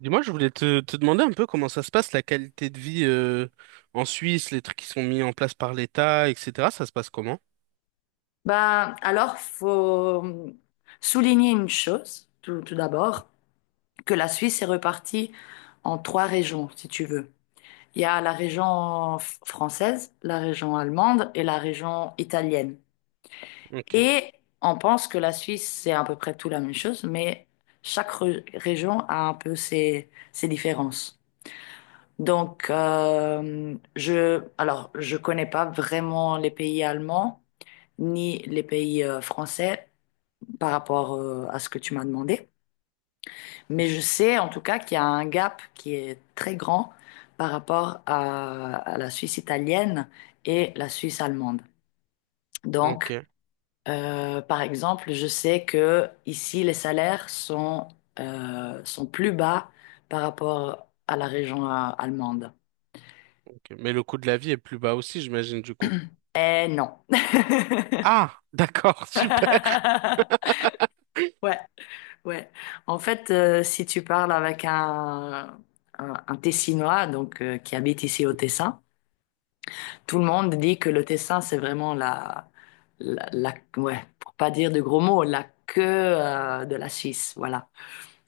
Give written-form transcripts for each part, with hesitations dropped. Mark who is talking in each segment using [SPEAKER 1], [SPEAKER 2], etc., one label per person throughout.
[SPEAKER 1] Dis-moi, je voulais te demander un peu comment ça se passe, la qualité de vie en Suisse, les trucs qui sont mis en place par l'État, etc. Ça se passe comment?
[SPEAKER 2] Ben, alors, faut souligner une chose, tout d'abord, que la Suisse est repartie en trois régions, si tu veux. Il y a la région française, la région allemande et la région italienne.
[SPEAKER 1] Ok,
[SPEAKER 2] Et on pense que la Suisse, c'est à peu près tout la même chose, mais chaque région a un peu ses différences. Donc, alors, je connais pas vraiment les pays allemands ni les pays français, par rapport à ce que tu m'as demandé. Mais je sais en tout cas qu'il y a un gap qui est très grand par rapport à la Suisse italienne et la Suisse allemande. Donc,
[SPEAKER 1] ok,
[SPEAKER 2] euh, par exemple, je sais que ici, les salaires sont plus bas par rapport à la région allemande.
[SPEAKER 1] ok. Mais le coût de la vie est plus bas aussi, j'imagine, du coup.
[SPEAKER 2] Eh non.
[SPEAKER 1] Ah, d'accord, super.
[SPEAKER 2] Ouais. Ouais. En fait, si tu parles avec un Tessinois donc qui habite ici au Tessin, tout le monde dit que le Tessin c'est vraiment ouais, pour pas dire de gros mots, la queue de la Suisse, voilà.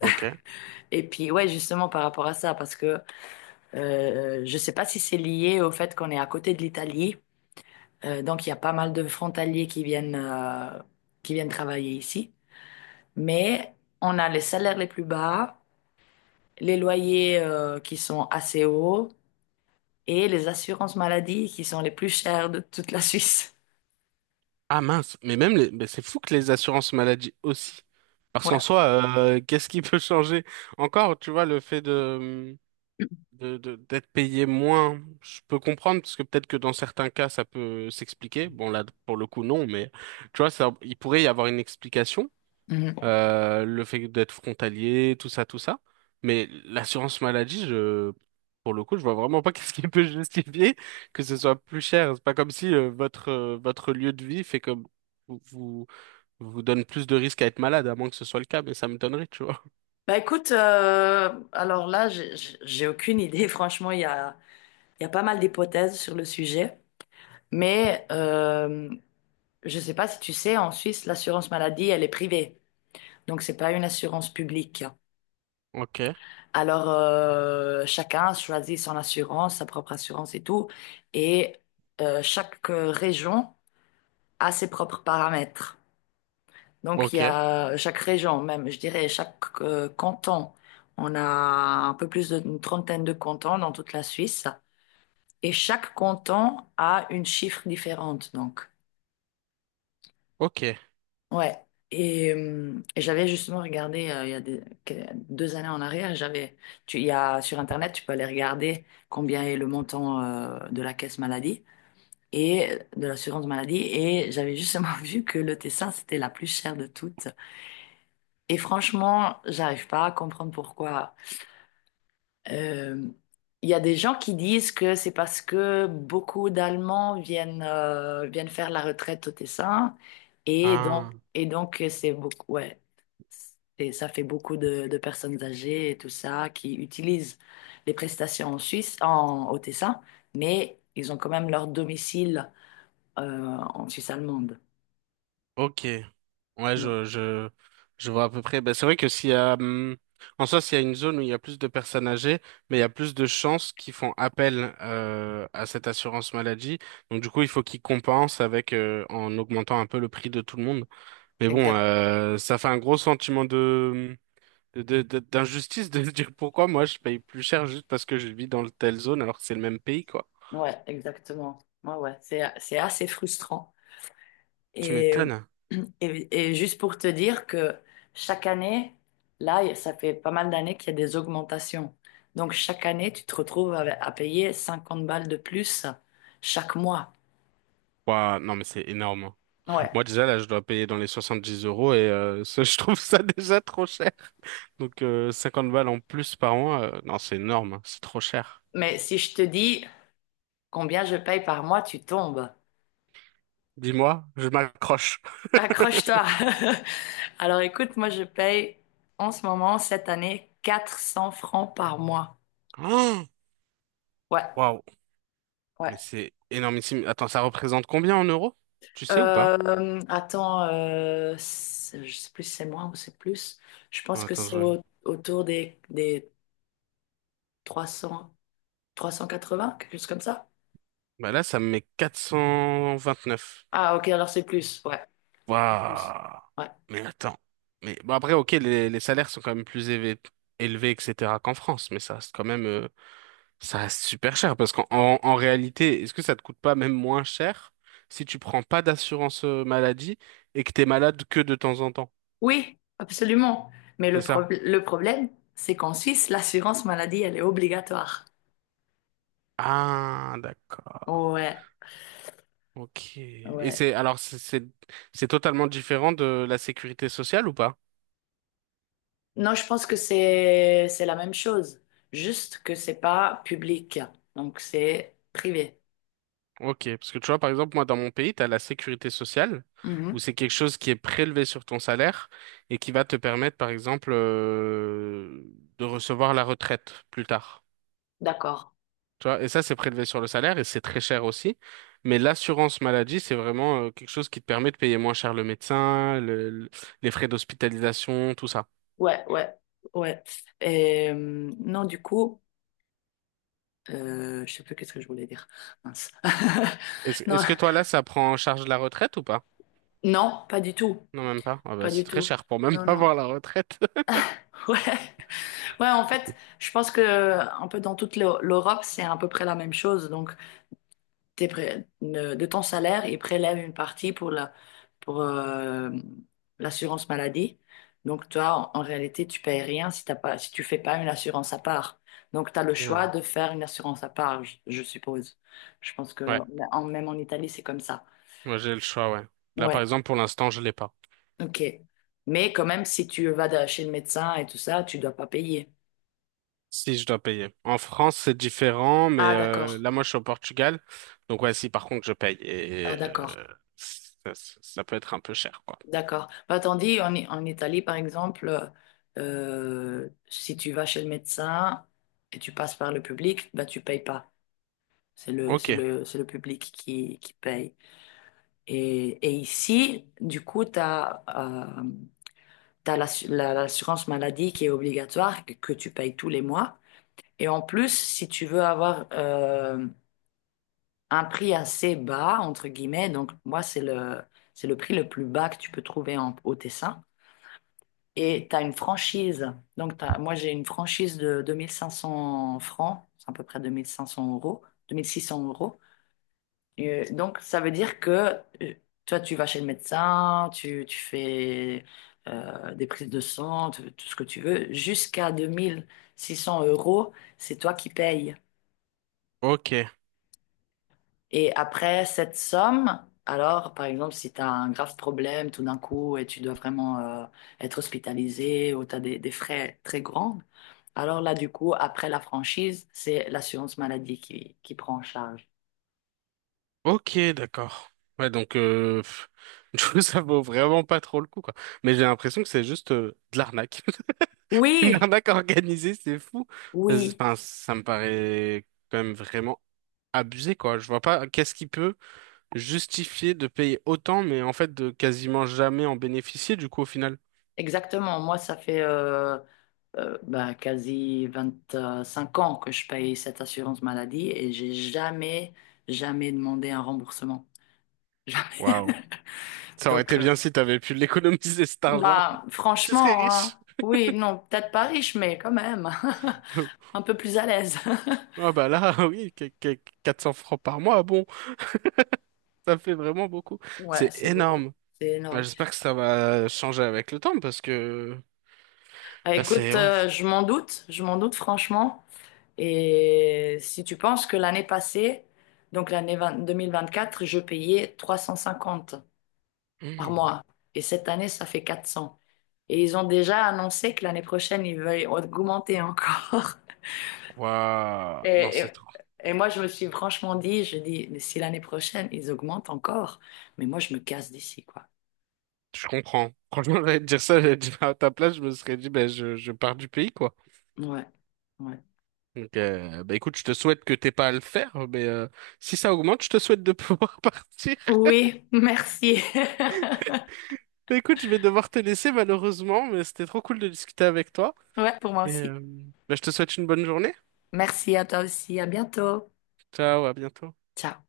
[SPEAKER 1] Ok.
[SPEAKER 2] Et puis ouais, justement par rapport à ça, parce que je sais pas si c'est lié au fait qu'on est à côté de l'Italie, donc il y a pas mal de frontaliers qui viennent qui viennent travailler ici, mais on a les salaires les plus bas, les loyers qui sont assez hauts et les assurances maladie qui sont les plus chères de toute la Suisse.
[SPEAKER 1] Ah mince, mais même les mais c'est fou que les assurances maladie aussi. Parce qu'en
[SPEAKER 2] Ouais.
[SPEAKER 1] soi, qu'est-ce qui peut changer? Encore, tu vois, le fait de d'être payé moins, je peux comprendre, parce que peut-être que dans certains cas, ça peut s'expliquer. Bon, là, pour le coup, non, mais tu vois, ça, il pourrait y avoir une explication,
[SPEAKER 2] Mhm.
[SPEAKER 1] le fait d'être frontalier, tout ça, tout ça. Mais l'assurance maladie, pour le coup, je vois vraiment pas qu'est-ce qui peut justifier que ce soit plus cher. C'est pas comme si, votre, votre lieu de vie fait comme vous, vous, vous donne plus de risques à être malade, à moins que ce soit le cas, mais ça me donnerait, tu vois.
[SPEAKER 2] Bah écoute, alors là, j'ai aucune idée. Franchement, il y a pas mal d'hypothèses sur le sujet. Mais je sais pas si tu sais, en Suisse, l'assurance maladie, elle est privée. Donc, c'est pas une assurance publique.
[SPEAKER 1] Ok,
[SPEAKER 2] Alors, chacun choisit son assurance, sa propre assurance et tout. Et chaque région a ses propres paramètres. Donc, il y
[SPEAKER 1] ok,
[SPEAKER 2] a chaque région, même, je dirais, chaque canton. On a un peu plus d'une trentaine de cantons dans toute la Suisse. Et chaque canton a une chiffre différente, donc.
[SPEAKER 1] ok.
[SPEAKER 2] Ouais. Et j'avais justement regardé, il y a des- que- deux années en arrière, j'avais, tu, il y a, sur Internet, tu peux aller regarder combien est le montant, de la caisse maladie et de l'assurance maladie. Et j'avais justement vu que le Tessin, c'était la plus chère de toutes. Et franchement, j'arrive pas à comprendre pourquoi. Euh, Il y a des gens qui disent que c'est parce que beaucoup d'Allemands viennent, viennent faire la retraite au Tessin et donc,
[SPEAKER 1] Ah,
[SPEAKER 2] et donc c'est beaucoup, ouais, et ça fait beaucoup de personnes âgées et tout ça qui utilisent les prestations en Suisse, au Tessin, mais ils ont quand même leur domicile, en Suisse allemande.
[SPEAKER 1] ok. Ouais,
[SPEAKER 2] Ouais,
[SPEAKER 1] je, je, je vois à peu près. Ben, c'est vrai que s'il y a, en soi, s'il y a une zone où il y a plus de personnes âgées, mais il y a plus de chances qu'ils font appel à cette assurance maladie. Donc, du coup, il faut qu'ils compensent avec en augmentant un peu le prix de tout le monde. Mais bon,
[SPEAKER 2] exact,
[SPEAKER 1] ça fait un gros sentiment d'injustice de se dire pourquoi moi je paye plus cher juste parce que je vis dans telle zone alors que c'est le même pays, quoi.
[SPEAKER 2] ouais, exactement. Ouais, ouais, c'est assez frustrant.
[SPEAKER 1] Tu
[SPEAKER 2] Et,
[SPEAKER 1] m'étonnes.
[SPEAKER 2] et juste pour te dire que chaque année, là, ça fait pas mal d'années qu'il y a des augmentations. Donc chaque année, tu te retrouves à payer 50 balles de plus chaque mois.
[SPEAKER 1] Ouah, non, mais c'est énorme.
[SPEAKER 2] Ouais.
[SPEAKER 1] Moi déjà là je dois payer dans les 70 euros et ça, je trouve ça déjà trop cher. Donc 50 balles en plus par mois, non c'est énorme, hein, c'est trop cher.
[SPEAKER 2] Mais si je te dis combien je paye par mois, tu tombes.
[SPEAKER 1] Dis-moi, je m'accroche.
[SPEAKER 2] Accroche-toi. Alors écoute, moi je paye en ce moment, cette année, 400 francs par mois.
[SPEAKER 1] Oh
[SPEAKER 2] Ouais,
[SPEAKER 1] waouh, mais
[SPEAKER 2] ouais.
[SPEAKER 1] c'est énormissime. Attends, ça représente combien en euros? Tu sais ou pas?
[SPEAKER 2] Je sais plus si c'est moins ou c'est plus. Je pense que
[SPEAKER 1] Attends,
[SPEAKER 2] c'est
[SPEAKER 1] je...
[SPEAKER 2] autour des 300, 380 quelque chose comme ça.
[SPEAKER 1] Bah là ça me met 429.
[SPEAKER 2] Ah, ok, alors c'est plus, ouais. C'est plus.
[SPEAKER 1] Waouh.
[SPEAKER 2] Ouais.
[SPEAKER 1] Mais attends. Mais bon après ok les salaires sont quand même plus élevés, élevés etc. qu'en France, mais ça reste quand même ça reste super cher parce en réalité, est-ce que ça te coûte pas même moins cher si tu prends pas d'assurance maladie et que t'es malade que de temps en temps?
[SPEAKER 2] Oui, absolument. Mais
[SPEAKER 1] C'est ça?
[SPEAKER 2] le problème, c'est qu'en Suisse, l'assurance maladie, elle est obligatoire.
[SPEAKER 1] Ah, d'accord.
[SPEAKER 2] Ouais,
[SPEAKER 1] Ok. Et
[SPEAKER 2] ouais.
[SPEAKER 1] c'est alors c'est totalement différent de la sécurité sociale ou pas?
[SPEAKER 2] Non, je pense que c'est la même chose, juste que c'est pas public, donc c'est privé.
[SPEAKER 1] Ok, parce que tu vois, par exemple, moi, dans mon pays, tu as la sécurité sociale, où
[SPEAKER 2] Mhm.
[SPEAKER 1] c'est quelque chose qui est prélevé sur ton salaire et qui va te permettre, par exemple, de recevoir la retraite plus tard.
[SPEAKER 2] D'accord.
[SPEAKER 1] Tu vois, et ça, c'est prélevé sur le salaire et c'est très cher aussi. Mais l'assurance maladie, c'est vraiment quelque chose qui te permet de payer moins cher le médecin, les frais d'hospitalisation, tout ça.
[SPEAKER 2] Ouais, ouais, ouais. Et, non, du coup, je sais plus qu'est-ce que je voulais dire. Mince.
[SPEAKER 1] Est-ce,
[SPEAKER 2] Non,
[SPEAKER 1] est-ce que toi, là, ça prend en charge la retraite ou pas?
[SPEAKER 2] non, pas du tout,
[SPEAKER 1] Non, même pas. Ah
[SPEAKER 2] pas
[SPEAKER 1] bah, c'est
[SPEAKER 2] du
[SPEAKER 1] très
[SPEAKER 2] tout.
[SPEAKER 1] cher pour même
[SPEAKER 2] Non,
[SPEAKER 1] pas
[SPEAKER 2] non.
[SPEAKER 1] avoir la retraite.
[SPEAKER 2] Ouais, ouais. En fait, je pense que un peu dans toute l'Europe, c'est à peu près la même chose. Donc, tes pré- ne- de ton salaire et prélève une partie pour l'assurance maladie. Donc, toi, en réalité, tu payes rien si t'as pas, si tu fais pas une assurance à part. Donc, tu as le choix
[SPEAKER 1] Hmm.
[SPEAKER 2] de faire une assurance à part, je suppose. Je pense que
[SPEAKER 1] Ouais,
[SPEAKER 2] même en Italie, c'est comme ça.
[SPEAKER 1] moi j'ai le choix, ouais. Là, par
[SPEAKER 2] Ouais,
[SPEAKER 1] exemple, pour l'instant, je l'ai pas.
[SPEAKER 2] ok. Mais quand même, si tu vas chez le médecin et tout ça, tu dois pas payer.
[SPEAKER 1] Si je dois payer. En France, c'est différent, mais
[SPEAKER 2] Ah, d'accord.
[SPEAKER 1] là, moi, je suis au Portugal. Donc, ouais, si par contre, je paye.
[SPEAKER 2] Ah,
[SPEAKER 1] Et
[SPEAKER 2] d'accord.
[SPEAKER 1] ça peut être un peu cher, quoi.
[SPEAKER 2] D'accord. Bah, tandis en Italie, par exemple, si tu vas chez le médecin et tu passes par le public, bah, tu payes pas. C'est
[SPEAKER 1] Ok,
[SPEAKER 2] c'est le public qui paye. Et ici, du coup, tu as l'assurance maladie qui est obligatoire, que tu payes tous les mois. Et en plus, si tu veux avoir un prix assez bas, entre guillemets, donc moi, c'est c'est le prix le plus bas que tu peux trouver au Tessin. Et tu as une franchise. Donc, moi, j'ai une franchise de 2500 francs, c'est à peu près 2500 euros, 2600 euros. Et donc, ça veut dire que euh, toi, tu vas chez le médecin, tu fais des prises de sang, tout ce que tu veux. Jusqu'à 2600 euros, c'est toi qui payes.
[SPEAKER 1] ok.
[SPEAKER 2] Et après cette somme, alors, par exemple, si tu as un grave problème tout d'un coup et tu dois vraiment euh, être hospitalisé ou tu as des frais très grands, alors là, du coup, après la franchise, c'est l'assurance maladie qui prend en charge.
[SPEAKER 1] Ok, d'accord. Ouais, donc pff, du coup, ça vaut vraiment pas trop le coup, quoi. Mais j'ai l'impression que c'est juste de l'arnaque. Une
[SPEAKER 2] Oui,
[SPEAKER 1] arnaque organisée, c'est fou.
[SPEAKER 2] oui,
[SPEAKER 1] Enfin, ça me paraît quand même vraiment abusé, quoi. Je vois pas qu'est-ce qui peut justifier de payer autant, mais en fait de quasiment jamais en bénéficier, du coup, au final.
[SPEAKER 2] exactement. Moi, ça fait ben, quasi 25 ans que je paye cette assurance maladie et j'ai jamais, jamais demandé un remboursement. Jamais.
[SPEAKER 1] Waouh. Ça aurait
[SPEAKER 2] Donc,
[SPEAKER 1] été bien si t'avais pu l'économiser, cet argent.
[SPEAKER 2] bah,
[SPEAKER 1] Tu serais
[SPEAKER 2] franchement, hein.
[SPEAKER 1] riche.
[SPEAKER 2] Oui, non, peut-être pas riche, mais quand même, un peu plus à l'aise.
[SPEAKER 1] Ah bah là, oui, 400 francs par mois, bon, ça fait vraiment beaucoup.
[SPEAKER 2] Ouais,
[SPEAKER 1] C'est
[SPEAKER 2] c'est beaucoup.
[SPEAKER 1] énorme.
[SPEAKER 2] C'est
[SPEAKER 1] Ouais,
[SPEAKER 2] énorme.
[SPEAKER 1] j'espère que ça va changer avec le temps parce que
[SPEAKER 2] Ah,
[SPEAKER 1] là
[SPEAKER 2] écoute,
[SPEAKER 1] c'est ouais.
[SPEAKER 2] je m'en doute franchement. Et si tu penses que l'année passée, donc l'année 20 2024, je payais 350 par
[SPEAKER 1] Mmh.
[SPEAKER 2] mois. Et cette année, ça fait 400. Et ils ont déjà annoncé que l'année prochaine, ils veulent augmenter encore.
[SPEAKER 1] Waouh. Non,
[SPEAKER 2] Et,
[SPEAKER 1] c'est trop.
[SPEAKER 2] et, et moi, je me suis franchement dit, je dis, mais si l'année prochaine, ils augmentent encore, mais moi, je me casse d'ici, quoi.
[SPEAKER 1] Je comprends. Franchement, j'allais te dire ça, j'allais te dire à ta place, je me serais dit ben je pars du pays quoi.
[SPEAKER 2] Ouais, ouais.
[SPEAKER 1] Donc bah écoute, je te souhaite que t'aies pas à le faire, mais si ça augmente, je te souhaite de pouvoir partir.
[SPEAKER 2] Oui, merci.
[SPEAKER 1] Bah, écoute, je vais devoir te laisser malheureusement, mais c'était trop cool de discuter avec toi.
[SPEAKER 2] Ouais, pour moi
[SPEAKER 1] Et
[SPEAKER 2] aussi.
[SPEAKER 1] bah, je te souhaite une bonne journée.
[SPEAKER 2] Merci à toi aussi. À bientôt.
[SPEAKER 1] Ciao, à bientôt.
[SPEAKER 2] Ciao.